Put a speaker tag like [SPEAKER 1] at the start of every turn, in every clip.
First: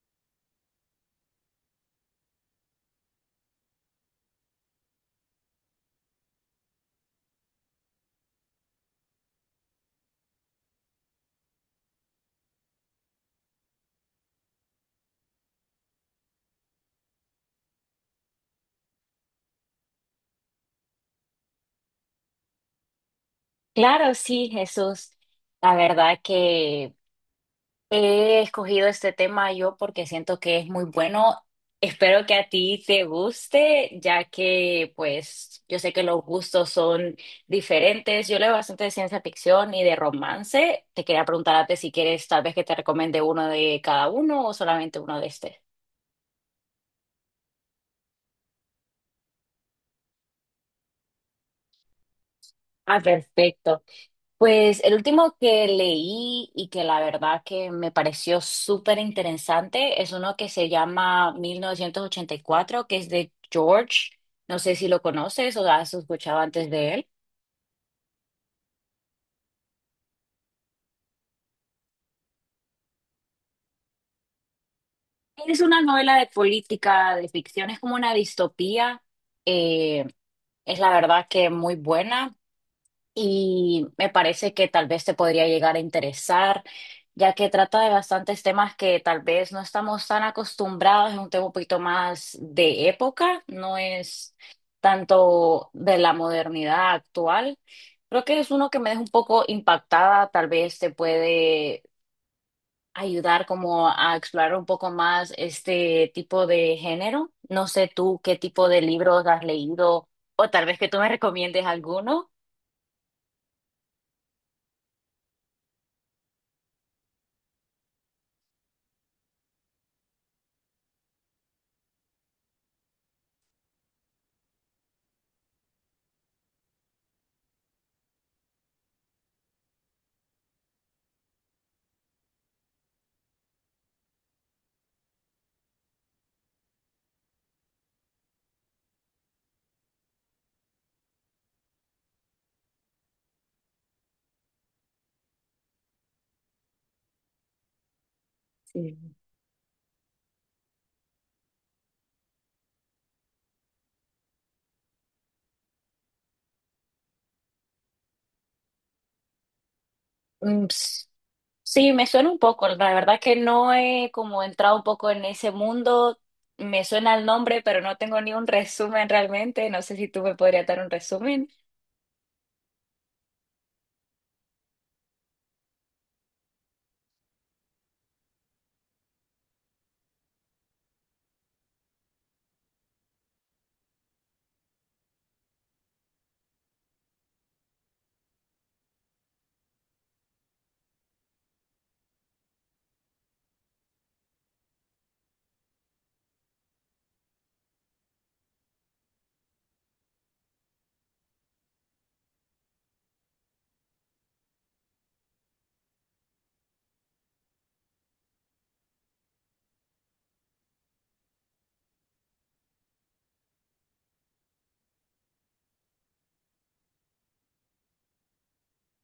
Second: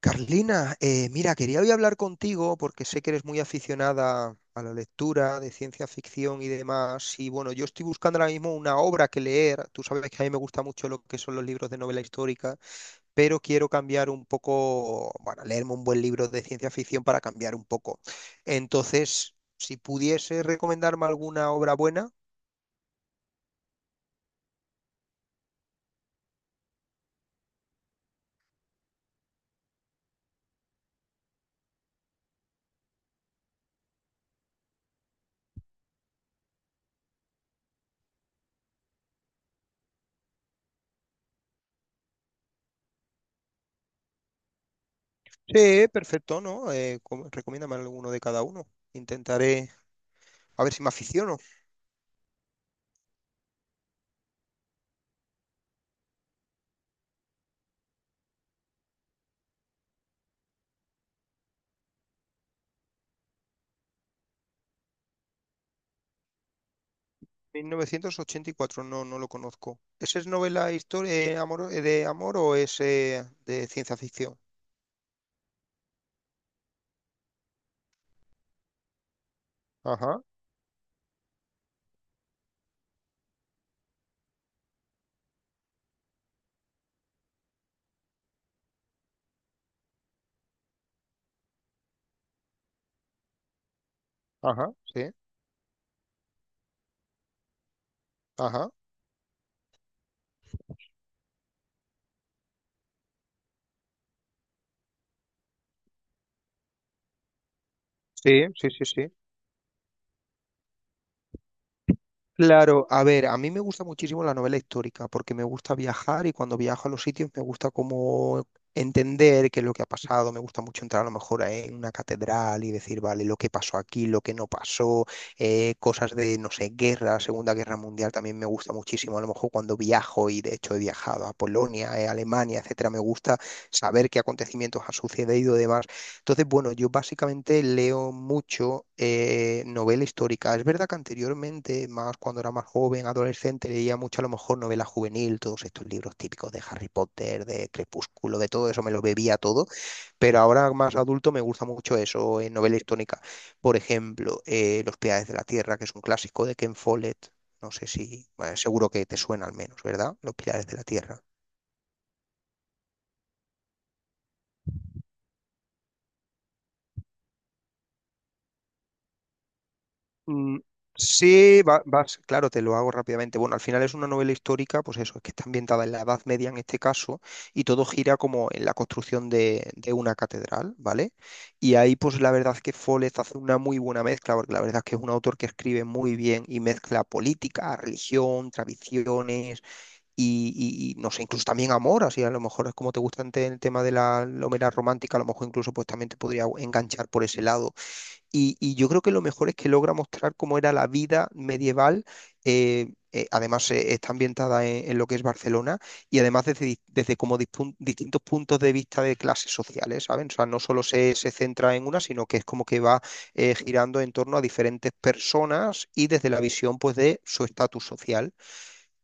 [SPEAKER 1] Carlina, mira, quería hoy hablar contigo porque sé que eres muy aficionada a la lectura de ciencia ficción y demás. Y bueno, yo estoy buscando ahora mismo una obra que leer. Tú sabes que a mí me gusta mucho lo que son los libros de novela histórica, pero quiero cambiar un poco, bueno, leerme un buen libro de ciencia ficción para cambiar un poco. Entonces, si pudiese recomendarme alguna obra buena,
[SPEAKER 2] Claro, sí, Jesús. La verdad que he escogido este tema yo porque siento que es muy bueno. Espero que a ti te guste, ya que pues yo sé que los gustos son diferentes. Yo leo bastante de ciencia ficción y de romance. Te quería preguntarte si quieres tal vez que te recomiende uno de cada uno o solamente uno de este.
[SPEAKER 1] sí, perfecto, ¿no? Recomiéndame alguno de cada uno. Intentaré a ver si me aficiono.
[SPEAKER 2] Ah, perfecto. Pues el último que leí y que la verdad que me pareció súper interesante es uno que se llama 1984, que es de George. No sé si lo conoces o has escuchado antes de él.
[SPEAKER 1] 1984, no, no lo conozco. ¿Ese es novela historia amor, de amor o es de ciencia ficción?
[SPEAKER 2] Es una novela de política, de ficción, es como una distopía. eh,
[SPEAKER 1] Ajá,
[SPEAKER 2] es la verdad que muy buena, y me parece que tal vez te podría llegar a interesar, ya que trata de bastantes temas que tal vez no estamos tan acostumbrados, es un tema un poquito más de época, no es
[SPEAKER 1] ajá, sí,
[SPEAKER 2] tanto de la modernidad actual. Creo que es uno
[SPEAKER 1] ajá,
[SPEAKER 2] que me deja un poco impactada, tal vez te puede ayudar como a explorar un poco más este tipo de género. No sé tú
[SPEAKER 1] sí,
[SPEAKER 2] qué tipo
[SPEAKER 1] sí,
[SPEAKER 2] de
[SPEAKER 1] sí, sí.
[SPEAKER 2] libros has leído o tal vez que tú me recomiendes alguno.
[SPEAKER 1] Claro, a ver, a mí me gusta muchísimo la novela histórica porque me gusta viajar y cuando viajo a los sitios me gusta como entender qué es lo que ha pasado, me gusta mucho entrar a lo mejor en una catedral y decir, vale, lo que pasó aquí, lo que no pasó, cosas de, no sé, guerra, Segunda Guerra Mundial también me gusta muchísimo, a lo mejor cuando viajo y de hecho he viajado a Polonia, Alemania, etcétera, me gusta saber qué acontecimientos han sucedido y demás. Entonces, bueno, yo básicamente leo mucho novela histórica. Es verdad que anteriormente, más cuando era más joven, adolescente, leía mucho a lo mejor novela juvenil, todos estos libros típicos de Harry Potter, de Crepúsculo, de todo eso, me lo
[SPEAKER 2] Sí.
[SPEAKER 1] bebía todo. Pero ahora más adulto me gusta mucho eso en novela histórica. Por ejemplo, Los Pilares de la Tierra, que es un clásico de Ken Follett. No sé si, bueno, seguro que te suena al menos, ¿verdad? Los
[SPEAKER 2] Mm,
[SPEAKER 1] Pilares de la Tierra.
[SPEAKER 2] sí, me suena un poco, la verdad que no he como entrado un poco en ese mundo, me suena el nombre, pero no tengo ni un resumen realmente, no sé si tú me
[SPEAKER 1] Mm,
[SPEAKER 2] podrías dar un resumen.
[SPEAKER 1] sí, vas, claro, te lo hago rápidamente. Bueno, al final es una novela histórica, pues eso, es que está ambientada en la Edad Media en este caso, y todo gira como en la construcción de una catedral, ¿vale? Y ahí, pues la verdad es que Follett hace una muy buena mezcla, porque la verdad es que es un autor que escribe muy bien y mezcla política, religión, tradiciones y no sé, incluso también amor, así a lo mejor es como te gusta el tema de la Homera romántica, a lo mejor incluso pues también te podría enganchar por ese lado y yo creo que lo mejor es que logra mostrar cómo era la vida medieval. Además, está ambientada en lo que es Barcelona y además desde como distintos puntos de vista de clases sociales, ¿saben? O sea, no solo se centra en una, sino que es como que va girando en torno a diferentes personas y desde la visión, pues, de su estatus social.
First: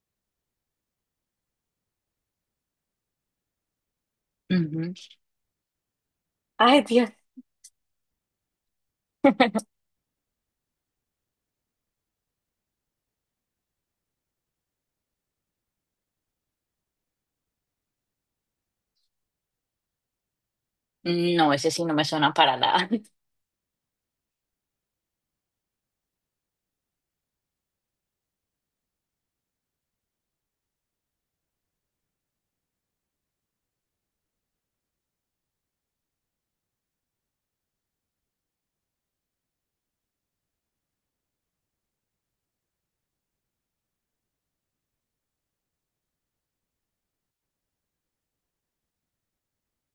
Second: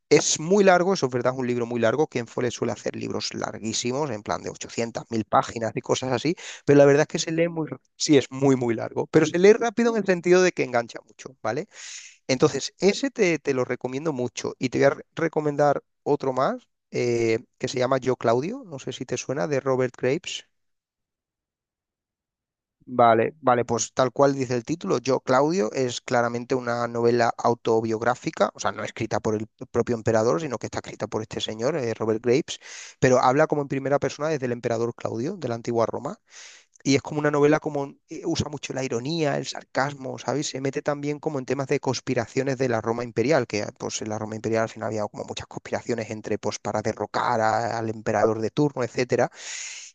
[SPEAKER 1] Es muy largo, eso es verdad, es un libro muy largo. Kenfole suele hacer libros larguísimos, en plan de
[SPEAKER 2] Ujú.
[SPEAKER 1] 800, 1000 páginas y cosas así, pero
[SPEAKER 2] Ay,
[SPEAKER 1] la verdad es
[SPEAKER 2] Dios.
[SPEAKER 1] que se lee muy, sí, es muy, muy largo, pero se lee rápido en el sentido de que engancha mucho, ¿vale? Entonces, ese te lo recomiendo mucho y te voy a recomendar otro más, que se llama Yo Claudio, no sé si te suena, de Robert Graves.
[SPEAKER 2] No, ese sí no me suena para nada.
[SPEAKER 1] Vale, vale, pues tal cual dice el título, Yo, Claudio, es claramente una novela autobiográfica, o sea, no escrita por el propio emperador, sino que está escrita por este señor, Robert Graves, pero habla como en primera persona desde el emperador Claudio de la antigua Roma. Y es como una novela como usa mucho la ironía, el sarcasmo, ¿sabes? Se mete también como en temas de conspiraciones de la Roma imperial, que pues en la Roma imperial al final había como muchas conspiraciones entre pues para derrocar al emperador de turno, etcétera.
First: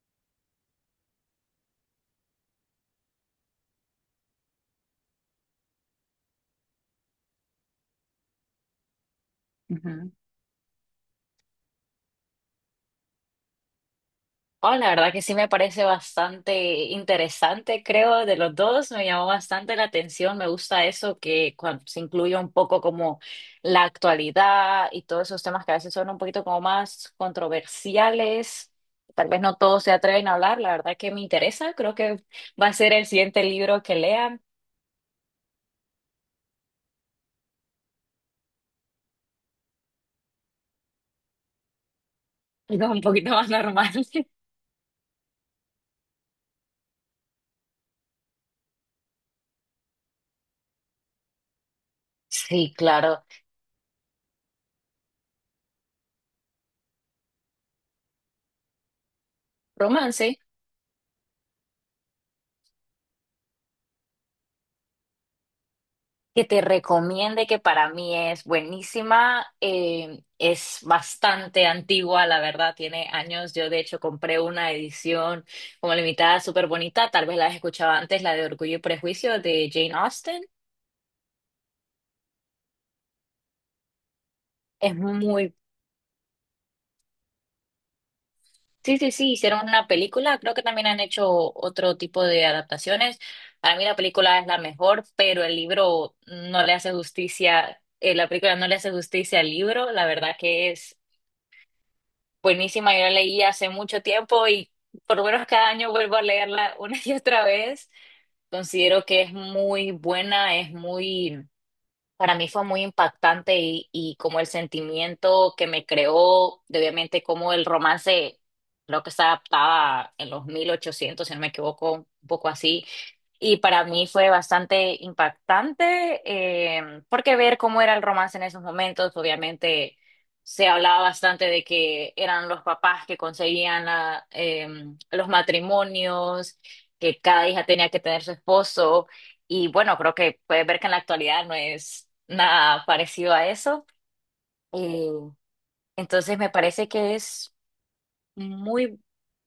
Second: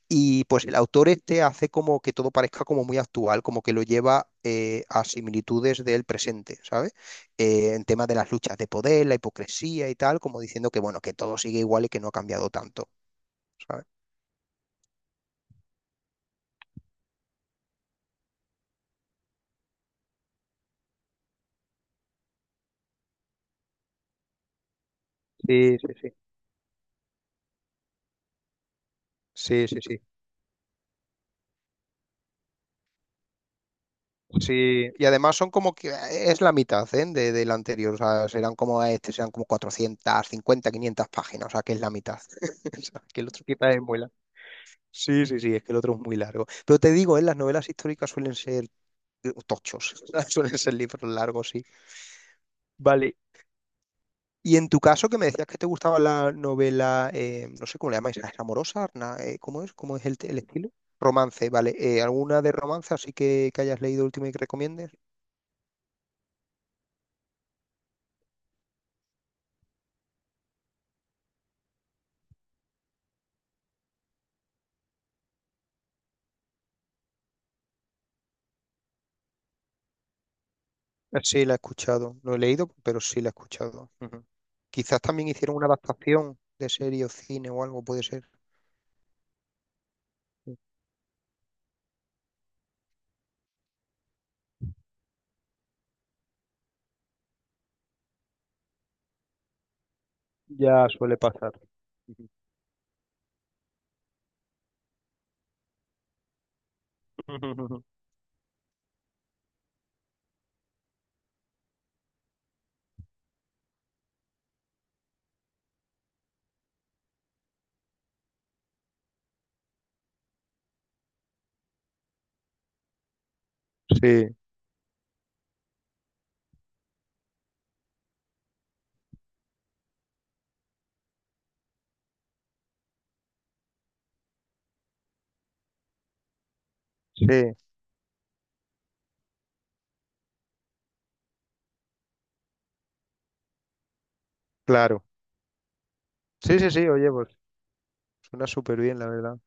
[SPEAKER 1] Y pues el autor este hace como que todo parezca como muy actual, como que lo lleva a similitudes del presente, ¿sabes? En temas de las luchas de poder, la hipocresía y
[SPEAKER 2] Ujú.
[SPEAKER 1] tal, como diciendo que bueno, que todo sigue igual y que no ha cambiado tanto, ¿sabes?
[SPEAKER 2] Oh, la verdad que sí me parece bastante interesante, creo, de los dos. Me llamó bastante la atención. Me gusta eso que se incluye un poco como la actualidad y todos esos temas que a
[SPEAKER 1] Sí, sí,
[SPEAKER 2] veces son
[SPEAKER 1] sí.
[SPEAKER 2] un poquito como más controversiales. Tal vez no
[SPEAKER 1] Sí, sí,
[SPEAKER 2] todos se
[SPEAKER 1] sí.
[SPEAKER 2] atreven a hablar. La verdad que me interesa. Creo que va a ser el siguiente libro que lean.
[SPEAKER 1] Sí, y además son como que es la mitad, ¿eh? De, del anterior, o sea, serán como este, serán como cuatrocientas, cincuenta, quinientas páginas, o sea, que es la mitad. O
[SPEAKER 2] Algo un
[SPEAKER 1] sea, que el
[SPEAKER 2] poquito
[SPEAKER 1] otro
[SPEAKER 2] más
[SPEAKER 1] quizás es
[SPEAKER 2] normal.
[SPEAKER 1] muy largo. Sí, sí, sí, es que el otro es muy largo. Pero te digo, ¿eh? Las novelas históricas suelen ser tochos, suelen ser libros largos, sí.
[SPEAKER 2] Sí,
[SPEAKER 1] Vale.
[SPEAKER 2] claro.
[SPEAKER 1] Y en tu caso, que me decías que te gustaba la novela, no sé cómo le llamáis, ¿es amorosa? ¿Arna? ¿Cómo es? ¿Cómo es
[SPEAKER 2] Romance.
[SPEAKER 1] el estilo? Romance, vale. ¿Alguna de romance así que hayas leído último y que recomiendes?
[SPEAKER 2] Que te recomiende, que para mí es buenísima, es bastante antigua, la verdad, tiene años. Yo de hecho compré una edición como limitada, súper bonita, tal vez la has escuchado antes, la de Orgullo y Prejuicio de Jane Austen.
[SPEAKER 1] Sí, la he escuchado. No he leído, pero sí la he escuchado. Ujú.
[SPEAKER 2] Es
[SPEAKER 1] Quizás también
[SPEAKER 2] muy...
[SPEAKER 1] hicieron una adaptación de serie o cine o algo, puede ser.
[SPEAKER 2] Sí, sí, sí, hicieron una película, creo que también han hecho otro tipo de adaptaciones. Para mí la película es la mejor, pero el libro no le hace justicia, la película no le hace justicia al libro, la verdad que
[SPEAKER 1] Ya
[SPEAKER 2] es
[SPEAKER 1] suele pasar. Ujú.
[SPEAKER 2] buenísima, yo la leí hace mucho tiempo y por lo menos cada año vuelvo a leerla una y otra vez. Considero que es muy buena, para mí fue muy impactante y como el sentimiento que me creó, de obviamente como el romance, creo que se adaptaba en los 1800, si no me equivoco, un poco así, y para mí fue
[SPEAKER 1] Sí,
[SPEAKER 2] bastante impactante, porque ver cómo era el romance en esos momentos, obviamente se hablaba bastante de que eran los papás que conseguían los matrimonios, que
[SPEAKER 1] sí,
[SPEAKER 2] cada hija tenía que tener su esposo, y bueno, creo que puedes ver que en la actualidad no es nada parecido a eso.
[SPEAKER 1] claro.
[SPEAKER 2] Eh, entonces me
[SPEAKER 1] Sí, sí,
[SPEAKER 2] parece
[SPEAKER 1] sí, oye,
[SPEAKER 2] que
[SPEAKER 1] pues
[SPEAKER 2] es
[SPEAKER 1] suena súper bien,
[SPEAKER 2] muy,
[SPEAKER 1] la verdad.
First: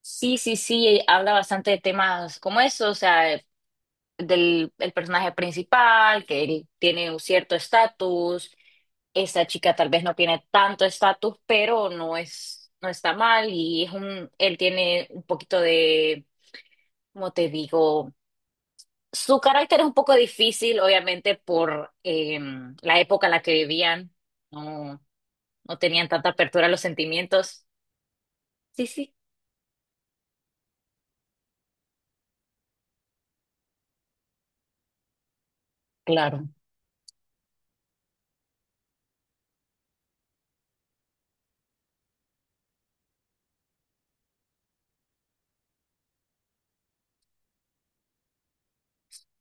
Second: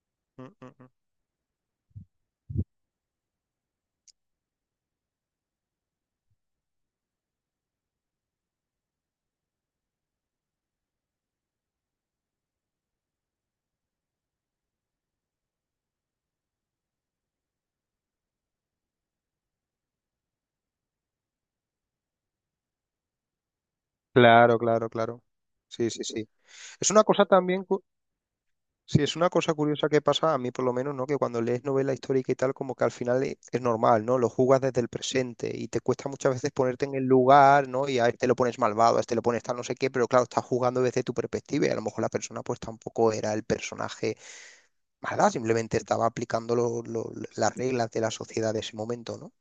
[SPEAKER 2] sí,
[SPEAKER 1] Mm,
[SPEAKER 2] sí,
[SPEAKER 1] mm, mm.
[SPEAKER 2] sí, habla bastante de temas como eso, o sea, del el personaje principal, que él tiene un cierto estatus, esta chica tal vez no tiene tanto estatus, pero no es, no está mal, y él tiene un poquito de, como te digo? Su carácter es un poco difícil, obviamente, por la época en la que vivían,
[SPEAKER 1] Claro, claro,
[SPEAKER 2] no,
[SPEAKER 1] claro.
[SPEAKER 2] no
[SPEAKER 1] Sí, sí,
[SPEAKER 2] tenían
[SPEAKER 1] sí.
[SPEAKER 2] tanta apertura a los
[SPEAKER 1] Es una cosa también.
[SPEAKER 2] sentimientos. Sí,
[SPEAKER 1] Sí,
[SPEAKER 2] sí.
[SPEAKER 1] es una cosa curiosa que pasa a mí por lo menos, ¿no? Que cuando lees novela histórica y tal, como que al final es normal, ¿no? Lo jugas desde el presente y te cuesta muchas
[SPEAKER 2] Claro.
[SPEAKER 1] veces ponerte en el lugar, ¿no? Y a este lo pones malvado, a este lo pones tal no sé qué, pero claro, estás jugando desde tu perspectiva y a lo mejor la persona pues tampoco era el personaje malvado, simplemente estaba aplicando las reglas de la sociedad de ese momento, ¿no?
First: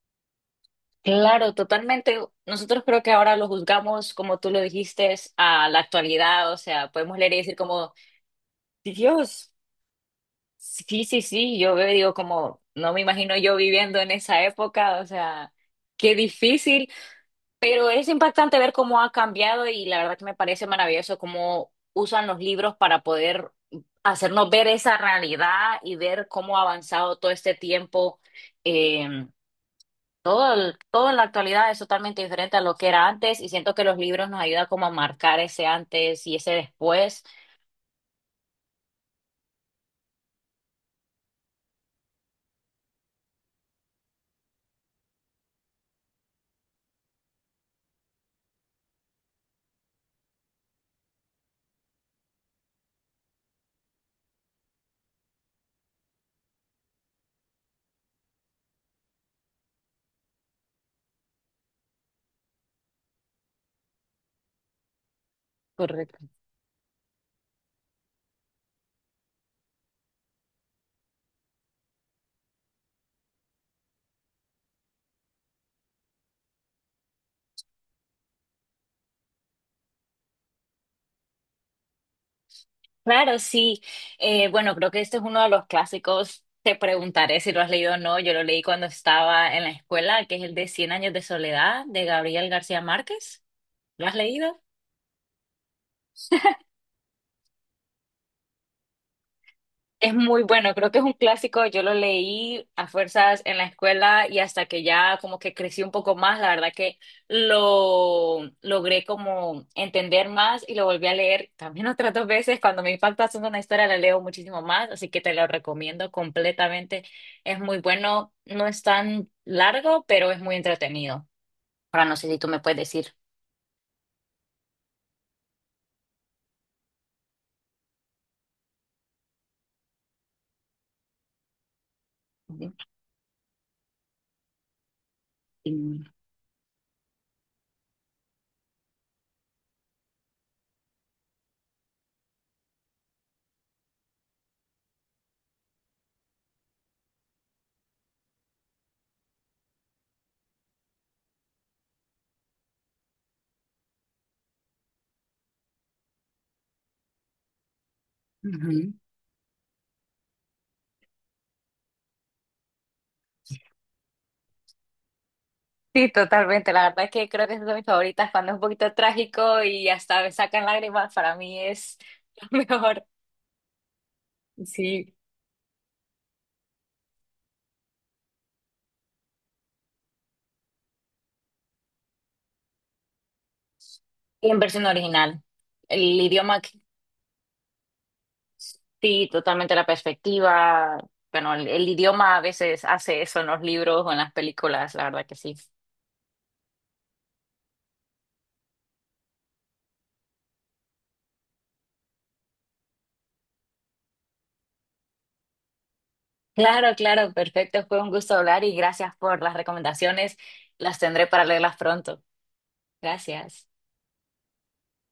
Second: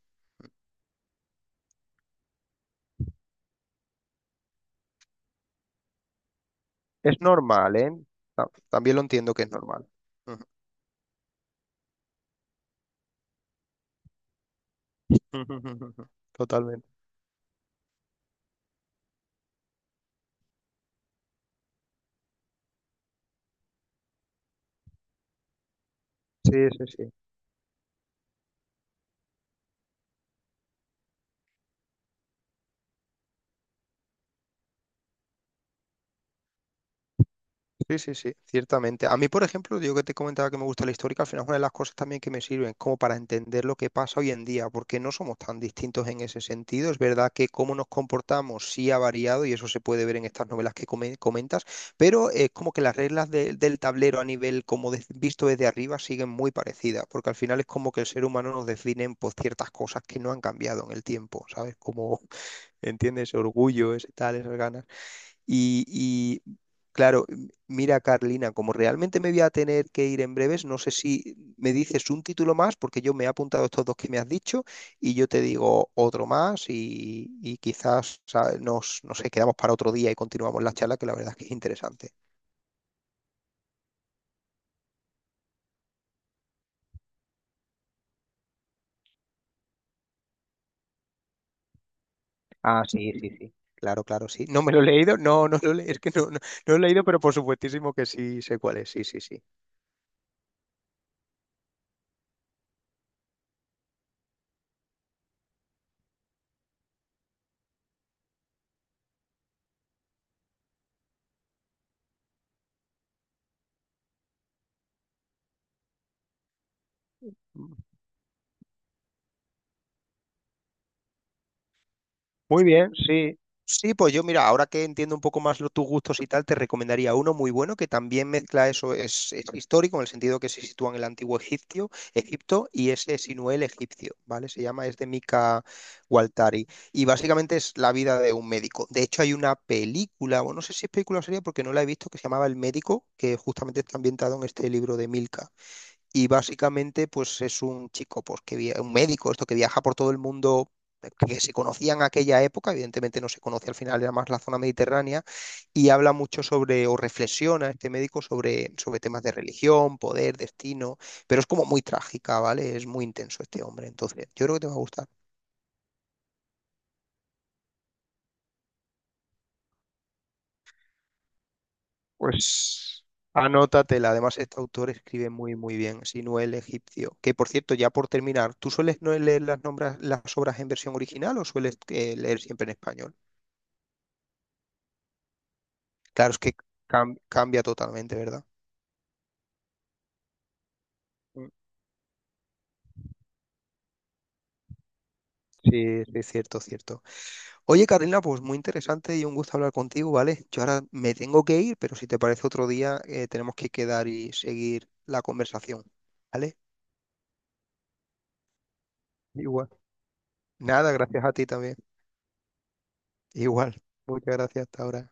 [SPEAKER 2] Claro, totalmente. Nosotros creo que ahora lo juzgamos, como tú lo dijiste, a la actualidad. O sea,
[SPEAKER 1] Es
[SPEAKER 2] podemos leer y decir
[SPEAKER 1] normal, ¿eh?
[SPEAKER 2] como, "Sí,
[SPEAKER 1] También lo entiendo que
[SPEAKER 2] Dios,
[SPEAKER 1] es normal. Ujú.
[SPEAKER 2] sí, sí, sí. Yo veo, y digo como, no me imagino yo viviendo en esa época. O sea, qué
[SPEAKER 1] Totalmente.
[SPEAKER 2] difícil." Pero es impactante ver cómo ha cambiado y la verdad que me parece maravilloso cómo usan los libros para poder hacernos ver esa realidad y ver
[SPEAKER 1] Sí,
[SPEAKER 2] cómo ha
[SPEAKER 1] sí, sí.
[SPEAKER 2] avanzado todo este tiempo. em, Todo en la actualidad es totalmente diferente a lo que era antes y siento que los libros nos ayudan como a marcar ese antes y ese después.
[SPEAKER 1] Sí, sí, sí, ciertamente. A mí, por ejemplo, digo que te comentaba que me gusta la histórica, al final es una de las cosas también que me sirven como para entender lo que pasa hoy en día, porque no somos tan distintos en ese sentido. Es verdad que cómo nos comportamos sí ha variado y eso se puede ver en estas novelas que comentas, pero es como que las reglas del tablero a nivel como visto desde arriba siguen muy parecidas, porque al final es como que el ser humano nos define por ciertas cosas que no han cambiado en el tiempo, ¿sabes? Como, ¿entiendes? Orgullo, ese tal, esas ganas.
[SPEAKER 2] Correcto.
[SPEAKER 1] Y, claro, mira Carlina, como realmente me voy a tener que ir en breves, no sé si me dices un título más, porque yo me he apuntado estos dos que me has dicho y yo te digo otro más y quizás ¿sabes? Nos, no sé, quedamos para otro día y continuamos la charla, que la verdad es que es interesante.
[SPEAKER 2] Claro, sí. Bueno, creo que este es uno de los clásicos. Te preguntaré si lo has leído o no. Yo lo leí cuando estaba en la escuela, que es el de Cien años de soledad de Gabriel García
[SPEAKER 1] Ah, sí, sí,
[SPEAKER 2] Márquez.
[SPEAKER 1] sí. Claro,
[SPEAKER 2] ¿Lo has
[SPEAKER 1] claro, sí.
[SPEAKER 2] leído?
[SPEAKER 1] No me lo he leído, no, no lo he, es que no, no, no lo he leído, pero por supuestísimo que sí sé cuál es, sí, sí, sí.
[SPEAKER 2] Es muy bueno, creo que es un clásico, yo lo leí a fuerzas en la escuela y hasta que ya como que crecí un poco más, la verdad que lo logré como entender más y lo volví a leer también otras dos veces, cuando me impacta haciendo una historia la leo muchísimo más, así que te lo recomiendo completamente, es muy bueno, no es tan largo, pero es muy entretenido. Ahora no sé si tú me
[SPEAKER 1] Muy
[SPEAKER 2] puedes
[SPEAKER 1] bien,
[SPEAKER 2] decir.
[SPEAKER 1] sí. Sí, pues yo mira, ahora que entiendo un poco más tus gustos y tal, te recomendaría uno muy bueno que también mezcla eso, es histórico en el sentido que se sitúa en el antiguo Egipcio, Egipto y es Sinué el egipcio, ¿vale? Se llama, es de Mika Waltari, y básicamente es la vida de un médico. De hecho hay una película, bueno, no sé si es película o serie porque no la he visto, que se llamaba El Médico, que justamente está ambientado en este libro de Milka. Y básicamente, pues es un chico, pues un médico, esto que viaja por todo el mundo, que se conocía en aquella época, evidentemente no se conoce al final, era más la zona mediterránea, y habla mucho sobre, o reflexiona este médico sobre,
[SPEAKER 2] Ujú.
[SPEAKER 1] sobre temas de religión, poder, destino, pero es como muy trágica, ¿vale? Es muy intenso este hombre, entonces yo creo que te va a gustar.
[SPEAKER 2] Sí, totalmente. La verdad es que creo que esas son mis favoritas cuando es un poquito trágico y hasta me sacan lágrimas. Para mí es lo mejor.
[SPEAKER 1] Pues anótatela. Además, este autor
[SPEAKER 2] Sí.
[SPEAKER 1] escribe muy, muy bien. Sinuel egipcio. Que por cierto, ya por terminar, ¿tú sueles no leer las, nombras, las obras en versión original o sueles leer siempre en español?
[SPEAKER 2] Y en versión original. El
[SPEAKER 1] Claro, es que
[SPEAKER 2] idioma,
[SPEAKER 1] cambia totalmente, ¿verdad?
[SPEAKER 2] sí, totalmente la perspectiva.
[SPEAKER 1] Mm.
[SPEAKER 2] Bueno, el idioma a veces hace eso en los libros o en las películas, la verdad que sí.
[SPEAKER 1] Sí, sí, cierto, cierto. Oye, Carolina, pues muy interesante y un gusto hablar contigo, ¿vale? Yo ahora me tengo que ir, pero si te parece otro día, tenemos que quedar y seguir la conversación, ¿vale?
[SPEAKER 2] Claro, claro, perfecto. Fue un gusto hablar y gracias por las
[SPEAKER 1] Igual.
[SPEAKER 2] recomendaciones.
[SPEAKER 1] Nada,
[SPEAKER 2] Las
[SPEAKER 1] gracias
[SPEAKER 2] tendré
[SPEAKER 1] a
[SPEAKER 2] para
[SPEAKER 1] ti también.
[SPEAKER 2] leerlas pronto. Gracias.
[SPEAKER 1] Igual. Muchas gracias hasta ahora.